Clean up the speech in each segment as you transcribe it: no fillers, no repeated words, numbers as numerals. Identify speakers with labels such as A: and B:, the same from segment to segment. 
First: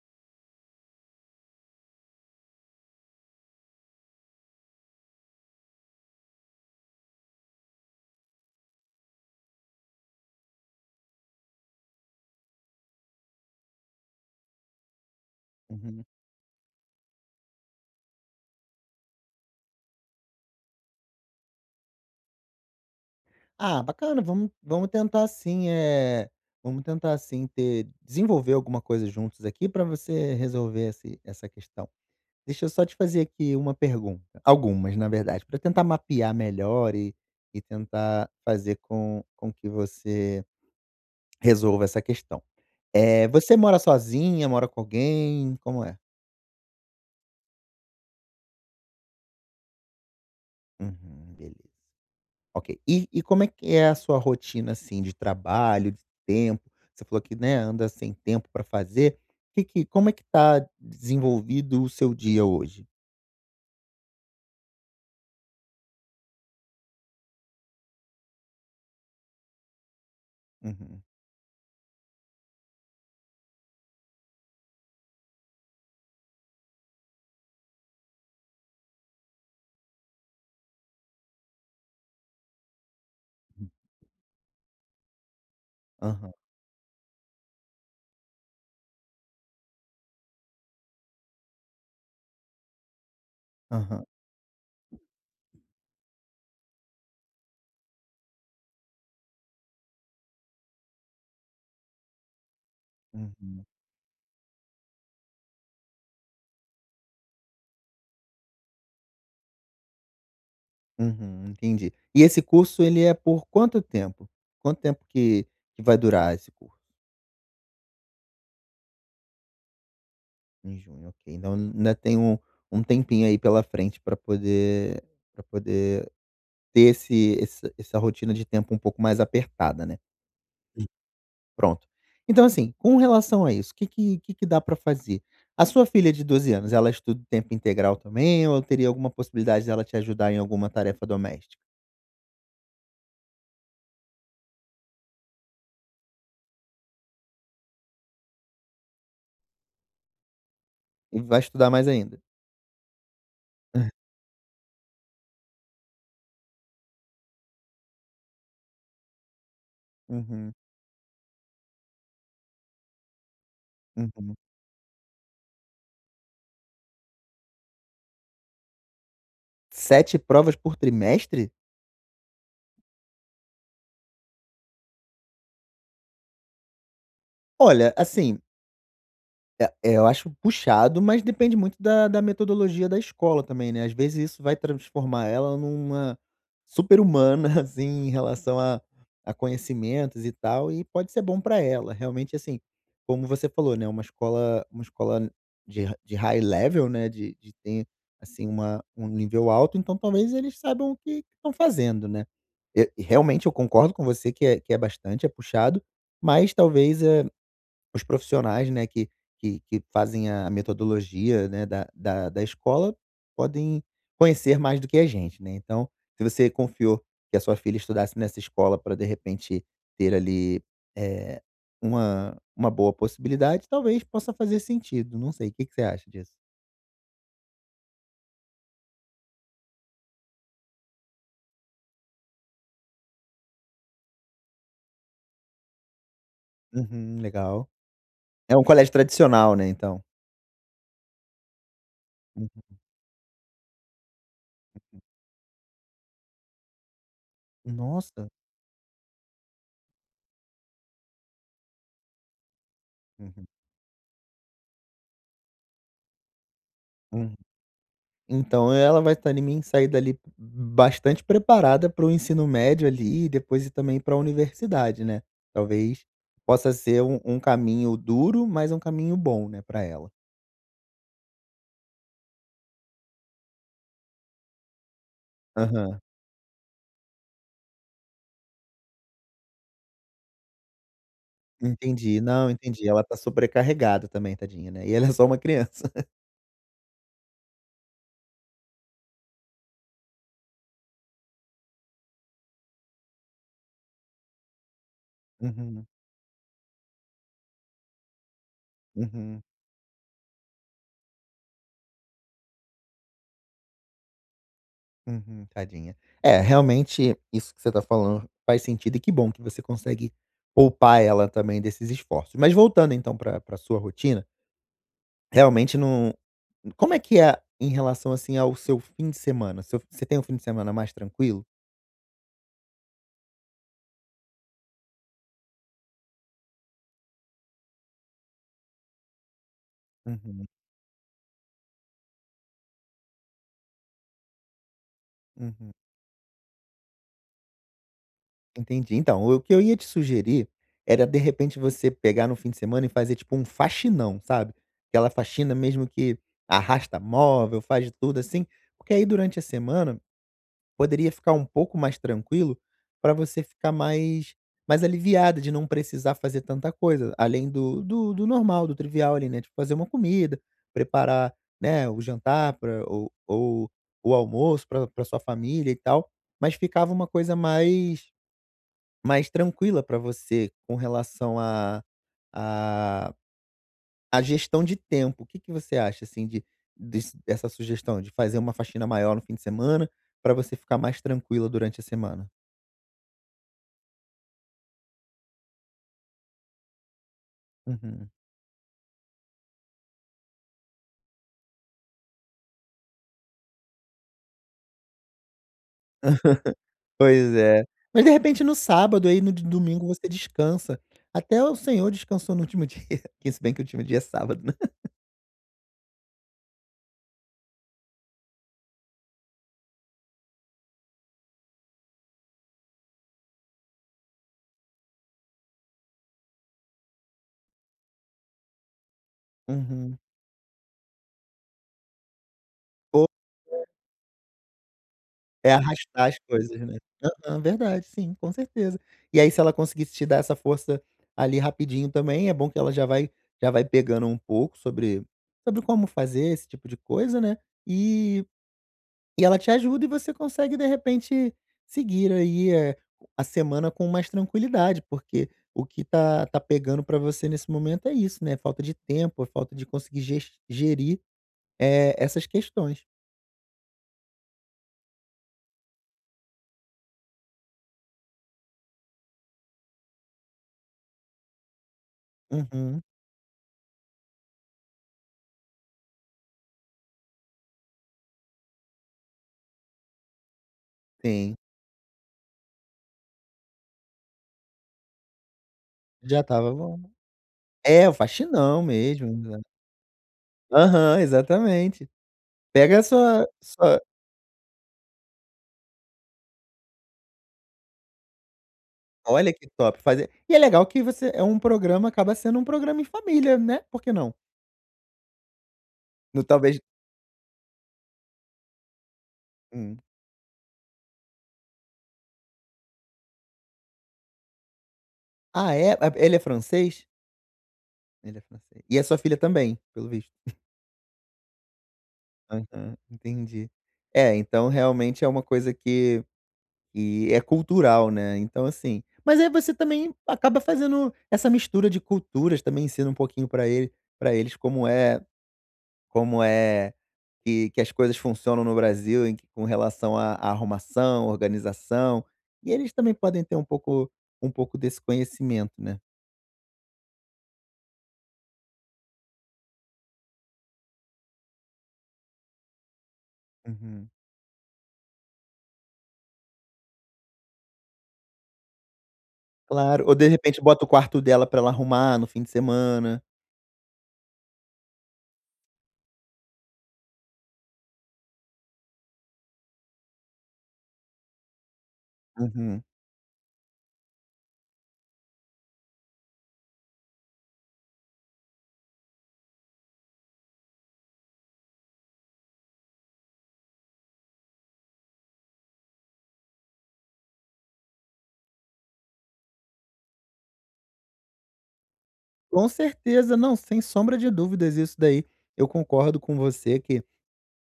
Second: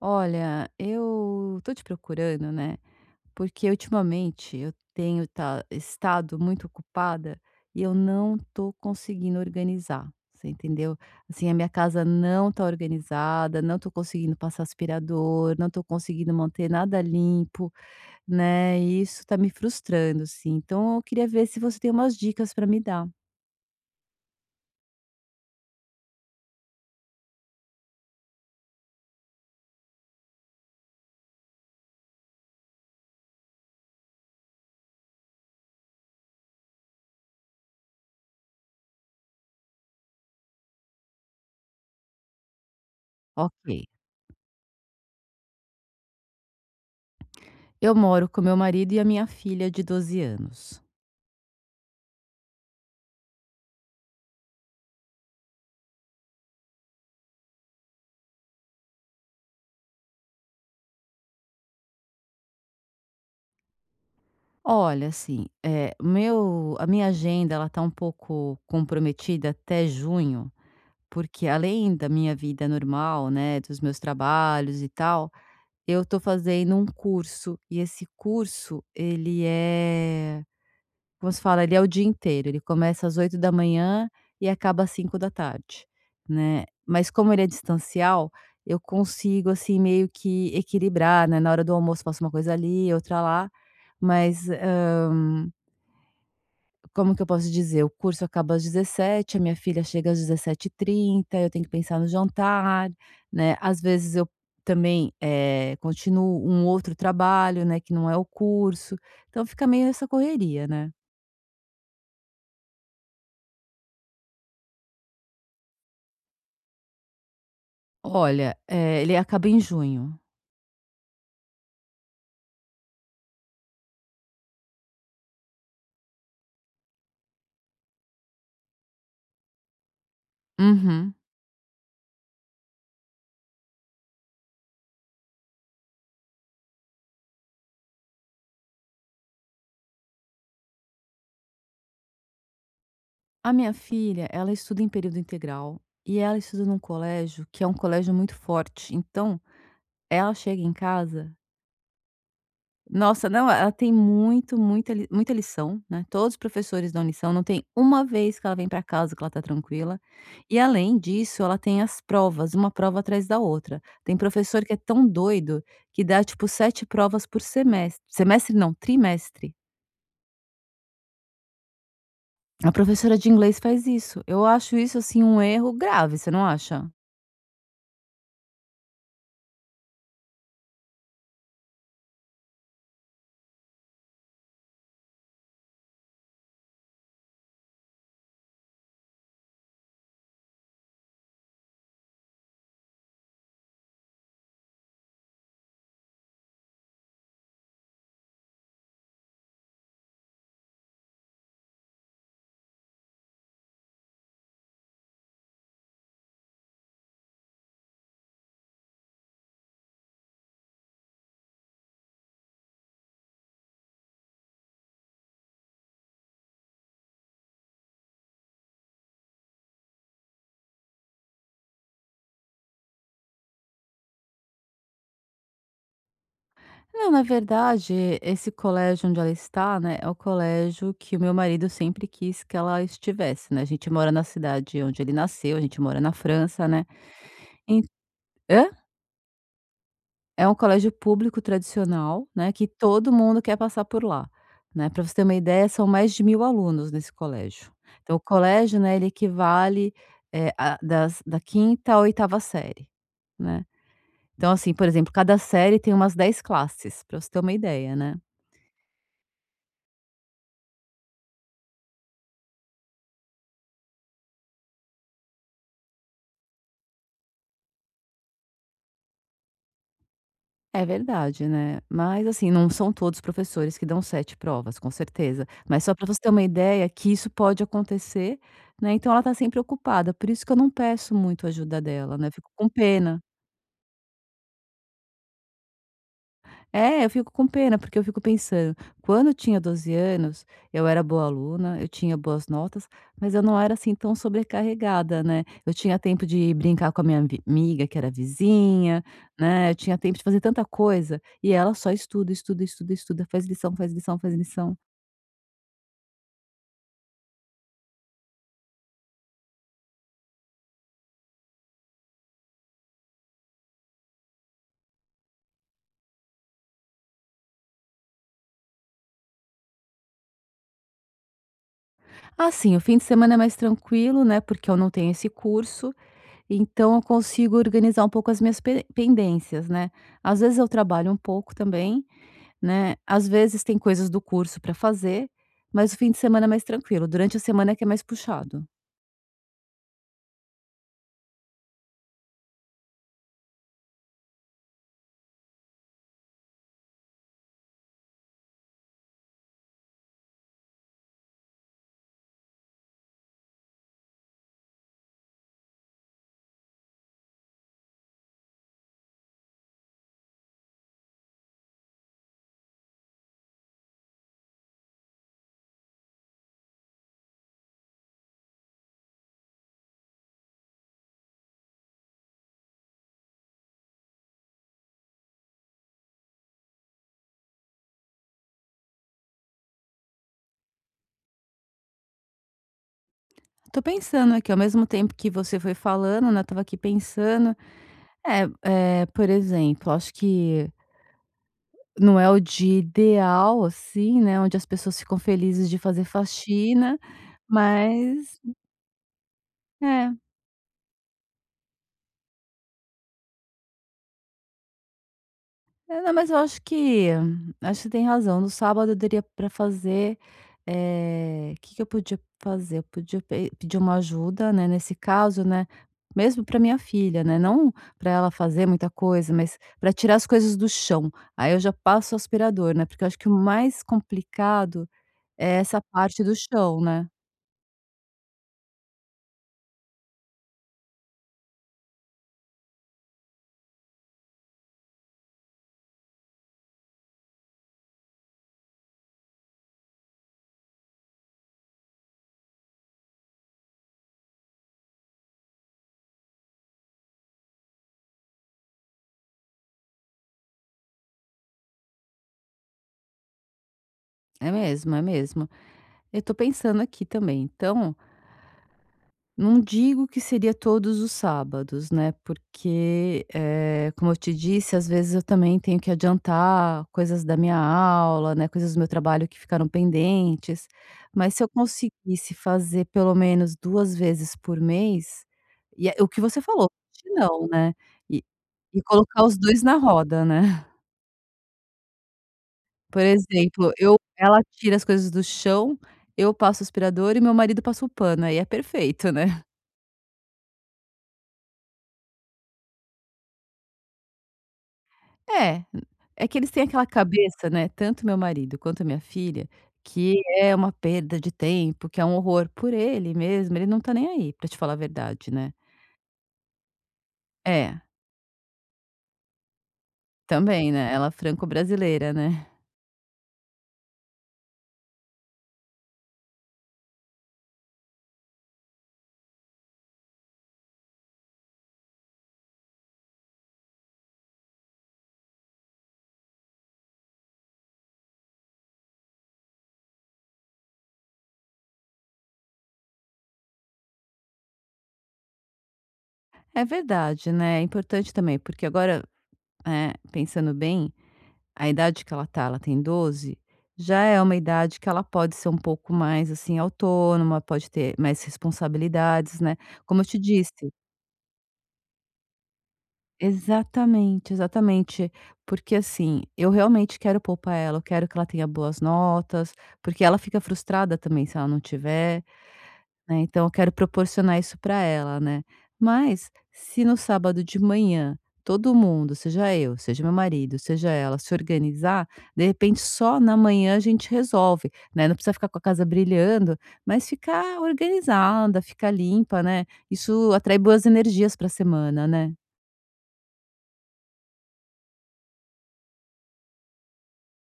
A: Olha, eu tô te procurando, né? Porque ultimamente eu tenho estado muito ocupada e eu não tô conseguindo organizar, você entendeu? Assim, a minha casa não tá organizada, não tô conseguindo passar aspirador, não tô
B: Uhum.
A: conseguindo manter nada limpo, né? E isso tá me frustrando, assim. Então eu queria ver se você tem umas dicas pra me dar.
B: Ah, bacana, vamos tentar assim. É, vamos tentar assim ter desenvolver alguma coisa juntos aqui para você resolver esse essa questão. Deixa eu só te fazer aqui uma pergunta, algumas na verdade, para tentar mapear melhor e tentar fazer com que você resolva essa questão. É, você
A: Ok.
B: mora sozinha, mora com alguém, como é?
A: Eu moro com meu marido e a minha filha de 12 anos.
B: Uhum, beleza. Ok. E como é que é a sua rotina, assim, de trabalho, de tempo? Você falou que, né, anda sem tempo para fazer. Que Como é que tá desenvolvido o seu dia hoje?
A: Olha, assim, meu a minha agenda ela tá um pouco comprometida até junho,
B: Uhum.
A: porque além da minha vida normal, né, dos meus trabalhos e tal, eu tô fazendo um curso e esse curso ele é, como se fala, ele é o dia inteiro, ele começa às 8 da manhã e acaba às 5 da tarde,
B: Aham,
A: né. Mas como ele é distancial, eu consigo, assim, meio que equilibrar, né, na hora do almoço faço uma coisa ali, outra lá,
B: aham,
A: mas, como que eu posso dizer? O curso acaba às 17, a minha filha chega às 17h30, eu tenho que pensar no jantar, né.
B: uhum.
A: Às vezes eu também, continuo um outro trabalho, né, que não é o curso, então fica meio essa correria, né.
B: Uhum, entendi. E esse curso ele é por quanto tempo? Quanto tempo que vai durar esse curso?
A: Olha, ele acaba em junho.
B: Em junho, ok. Então ainda tem um tempinho aí pela frente para poder para poder ter esse essa essa rotina de tempo um pouco mais apertada, né. Hum.
A: Uhum.
B: Pronto. Então assim, com relação a isso, o que que dá para fazer? A sua filha de 12 anos, ela estuda em tempo integral também ou teria alguma possibilidade dela te ajudar em alguma tarefa doméstica?
A: A minha filha, ela estuda em período integral e ela estuda num colégio que é um colégio muito forte, então ela chega em
B: E
A: casa.
B: vai estudar mais ainda?
A: Nossa, não, ela tem muito, muita lição, né, todos os professores dão lição, não tem uma vez que ela vem para casa que ela tá tranquila.
B: Uhum,
A: E além disso, ela tem as provas, uma prova atrás da outra. Tem
B: uhum.
A: professor que é tão doido que dá, tipo, 7 provas por semestre, semestre não, trimestre.
B: 7 provas por trimestre?
A: A professora de inglês faz isso. Eu acho isso, assim, um erro grave, você não acha?
B: Olha, assim, é, eu acho puxado, mas depende muito da metodologia da escola também, né. Às vezes isso vai transformar ela numa super-humana, assim, em relação a conhecimentos e tal, e pode ser bom para ela. Realmente, assim, como você falou, né, uma escola de high level, né, de ter, assim, uma um nível alto, então talvez eles saibam o que estão fazendo, né. E realmente eu concordo com você que é bastante, é puxado, mas talvez, os profissionais, né, que fazem a metodologia, né, da escola, podem conhecer mais do que a gente, né. Então, se você confiou que a sua filha estudasse nessa escola para de repente, ter ali, eh, uma boa possibilidade, talvez possa fazer sentido, não sei, o que que você acha disso?
A: Não, na verdade, esse colégio onde ela está, né, é o colégio que o meu marido sempre quis que ela estivesse, né. A gente mora na cidade onde ele nasceu, a gente mora na França, né.
B: Uhum, legal.
A: En
B: É um
A: Hã?
B: colégio tradicional, né, então?
A: É um colégio público tradicional, né,
B: Hum.
A: que todo mundo quer passar por lá, né. Para você ter uma ideia, são mais de 1.000 alunos nesse colégio. Então o
B: Nossa!
A: colégio, né, ele equivale, a das da quinta ª à 8ª série,
B: Uhum.
A: né. Então assim, por exemplo, cada série tem umas 10 classes, para você
B: Uhum.
A: ter uma ideia, né.
B: Então ela vai estar em mim sair dali bastante preparada para o ensino médio ali e depois ir também para a universidade, né. Talvez possa ser um caminho duro, mas um caminho bom, né, para ela.
A: É verdade, né. Mas assim, não são todos professores que dão 7 provas, com certeza. Mas só
B: Aham.
A: para você ter uma ideia que isso pode acontecer, né, então ela tá sempre ocupada, por isso que eu não peço muito ajuda dela,
B: Entendi.
A: né, fico
B: Não,
A: com
B: entendi. Ela tá
A: pena.
B: sobrecarregada também, tadinha, né. E ela é só uma criança.
A: É, eu fico com pena, porque eu fico pensando, quando eu tinha 12 anos, eu era boa aluna, eu tinha boas notas, mas eu não era assim tão sobrecarregada, né. Eu
B: Uhum,
A: tinha tempo de brincar com a minha vi amiga que era vizinha,
B: uhum,
A: né, eu tinha tempo de fazer tanta coisa, e ela só estuda, estuda, estuda, estuda, faz lição, faz lição, faz lição.
B: uhum, tadinha. É, realmente isso que você tá falando faz sentido e que bom que você consegue poupar ela também desses esforços. Mas voltando então pra sua rotina, Realmente não, como é que é em relação, assim, ao seu fim de semana? Seu Você tem um fim de semana mais tranquilo?
A: Assim, o fim de semana é mais tranquilo, né, porque eu não tenho esse curso, então eu consigo organizar um pouco as minhas pe pendências, né. Às
B: Uhum,
A: vezes eu trabalho um pouco também, né, às vezes tem coisas do curso para fazer,
B: uhum.
A: mas o fim de semana é mais tranquilo, durante a semana é que é mais puxado.
B: Entendi. Então, o que eu ia te sugerir era, de repente, você pegar no fim de semana e fazer, tipo, um faxinão, sabe? Aquela faxina mesmo que arrasta móvel, faz de tudo, assim, porque aí durante a semana poderia ficar um pouco mais tranquilo para você ficar mais aliviada de não precisar fazer tanta coisa, além do normal, do trivial ali, né, tipo fazer uma comida, preparar, né, o jantar pra ou o almoço para pra sua família e tal, mas ficava uma coisa mais tranquila para você com relação a a gestão de tempo, o que que você acha, assim, de dessa sugestão de fazer uma faxina maior no fim de semana, para você ficar mais tranquila durante a semana?
A: Tô pensando aqui, ao mesmo tempo que você foi falando, né, eu estava aqui pensando,
B: Uhum.
A: é por exemplo, acho que não é o dia ideal, assim, né, onde as pessoas ficam felizes de fazer faxina,
B: Pois é. Mas de
A: mas
B: repente no sábado, aí no d domingo você
A: é.
B: descansa. Até o Senhor descansou no último dia, que se bem que o último dia é sábado, né.
A: É, não, mas eu acho que tem razão. No sábado eu daria para fazer, o que que eu podia fazer? Eu podia pe pedir uma ajuda, né, nesse caso, né, mesmo para minha filha, né, não para ela fazer muita coisa, mas para
B: Uhum.
A: tirar as coisas do chão. Aí eu já passo o aspirador, né, porque eu acho que o mais complicado
B: É
A: é essa
B: arrastar as
A: parte do
B: coisas, né.
A: chão, né.
B: Aham, verdade, sim, com certeza. E aí se ela conseguisse te dar essa força ali rapidinho também, é bom que ela já vai pegando um pouco sobre como fazer esse tipo de coisa, né. E e ela te ajuda e você consegue de repente seguir aí, a semana com mais tranquilidade, porque o que tá pegando pra você nesse momento é isso, né, falta de tempo, falta de conseguir ges gerir, essas questões.
A: É mesmo, é mesmo. Eu tô pensando aqui também, então não digo que seria todos os sábados, né,
B: Uhum,
A: porque, como eu te disse, às vezes eu também tenho que adiantar coisas da minha aula, né, coisas do meu trabalho que ficaram pendentes, mas
B: sim,
A: se eu conseguisse fazer pelo menos 2 vezes por mês, e é o que
B: já
A: você
B: estava
A: falou,
B: bom.
A: não, né,
B: É, o
A: e
B: faxinão
A: e
B: mesmo,
A: colocar os
B: né.
A: 2 na roda, né.
B: Aham, exatamente. Pega a
A: Por
B: sua
A: exemplo,
B: sua
A: eu ela tira as coisas do chão, eu passo o aspirador e meu marido passa o pano, aí é perfeito,
B: Olha
A: né.
B: que top, fazer e é legal que você é um programa acaba sendo um programa em família, né, por que não?
A: É,
B: No
A: é que eles
B: talvez
A: têm aquela cabeça, né, tanto meu marido quanto minha filha,
B: Hum.
A: que é uma perda de tempo, que é um horror por ele mesmo, ele não tá nem aí, pra te falar a verdade, né.
B: Ah, é? Ah, ele é francês?
A: É,
B: Ele é francês. E a sua filha também, pelo visto?
A: também, né, ela é franco-brasileira, né.
B: Aham, entendi. É, então realmente é uma coisa que é cultural, né, então assim mas aí você também acaba fazendo essa mistura de culturas, também ensina um pouquinho pra eles como é que as coisas funcionam no Brasil em que com relação à arrumação, organização, e eles também podem ter um pouco desse conhecimento, né.
A: É verdade, né, é importante também, porque agora, pensando bem, a idade que ela tá, ela tem 12,
B: Uhum.
A: já é uma idade que ela pode ser um pouco mais, assim, autônoma, pode ter mais responsabilidades, né.
B: Claro, ou
A: Como eu
B: de
A: te
B: repente bota o
A: disse,
B: quarto dela para ela arrumar no fim de semana.
A: exatamente, exatamente. Porque assim, eu realmente quero poupar ela, eu quero que ela tenha boas notas, porque ela fica frustrada também se ela não tiver,
B: Uhum.
A: né, então eu quero proporcionar isso para ela, né. Mas, se no sábado de manhã todo mundo, seja eu, seja meu marido, seja ela, se organizar, de repente só na manhã a gente resolve, né, não precisa ficar com a casa brilhando, mas ficar organizada, ficar limpa, né, isso atrai boas energias para a semana, né.
B: Com certeza, não, sem sombra de dúvidas isso daí, eu concordo com você que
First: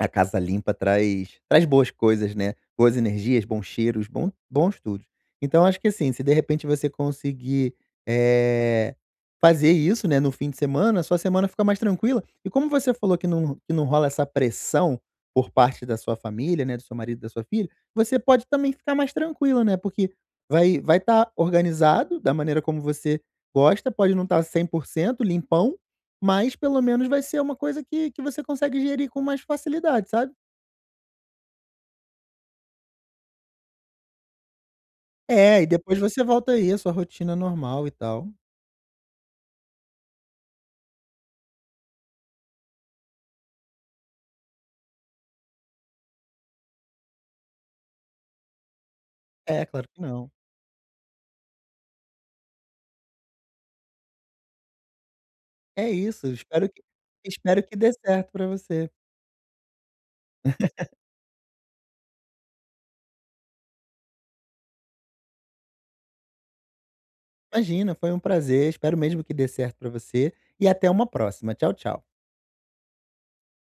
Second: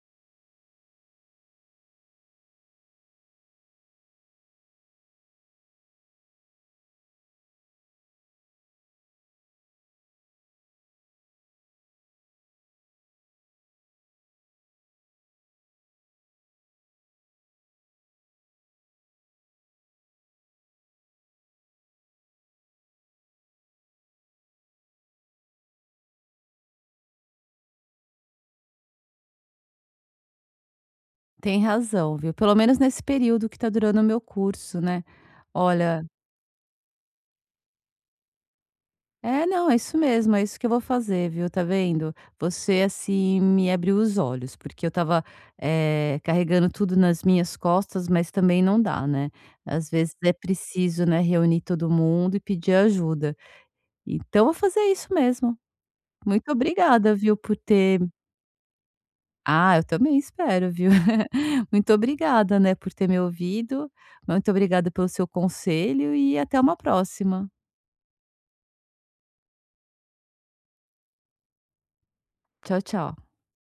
B: a casa limpa traz boas coisas, né, boas energias, bons cheiros, bom bons tudo. Então acho que assim, se de repente você conseguir, eh, fazer isso, né, no fim de semana, sua semana fica mais tranquila. E como você falou que não rola essa pressão por parte da sua família, né, do seu marido, da sua filha, você pode também ficar mais tranquila, né, porque vai estar organizado da maneira como você gosta, pode não estar 100% limpão, mas pelo menos vai ser uma coisa que você consegue gerir com mais facilidade, sabe.
A: Tem razão, viu. Pelo menos nesse período que tá durando o meu curso, né.
B: É, e depois
A: Olha,
B: você volta aí à sua rotina normal e tal.
A: é, não, é isso mesmo, é isso que eu vou fazer, viu, tá vendo. Você, assim, me abriu os olhos, porque eu tava carregando tudo nas minhas costas, mas também não dá, né.
B: É, claro
A: Às
B: que
A: vezes
B: não.
A: é preciso, né, reunir todo mundo e pedir ajuda. Então eu vou fazer isso mesmo.
B: É isso,
A: Muito obrigada, viu, por
B: espero que dê
A: ter.
B: certo pra você.
A: Ah, eu também espero, viu. Muito obrigada, né, por ter me ouvido. Muito obrigada pelo seu conselho e até uma próxima.
B: Imagina, foi um prazer, espero mesmo que dê certo pra você, e até uma próxima. Tchau, tchau.
A: Tchau, tchau.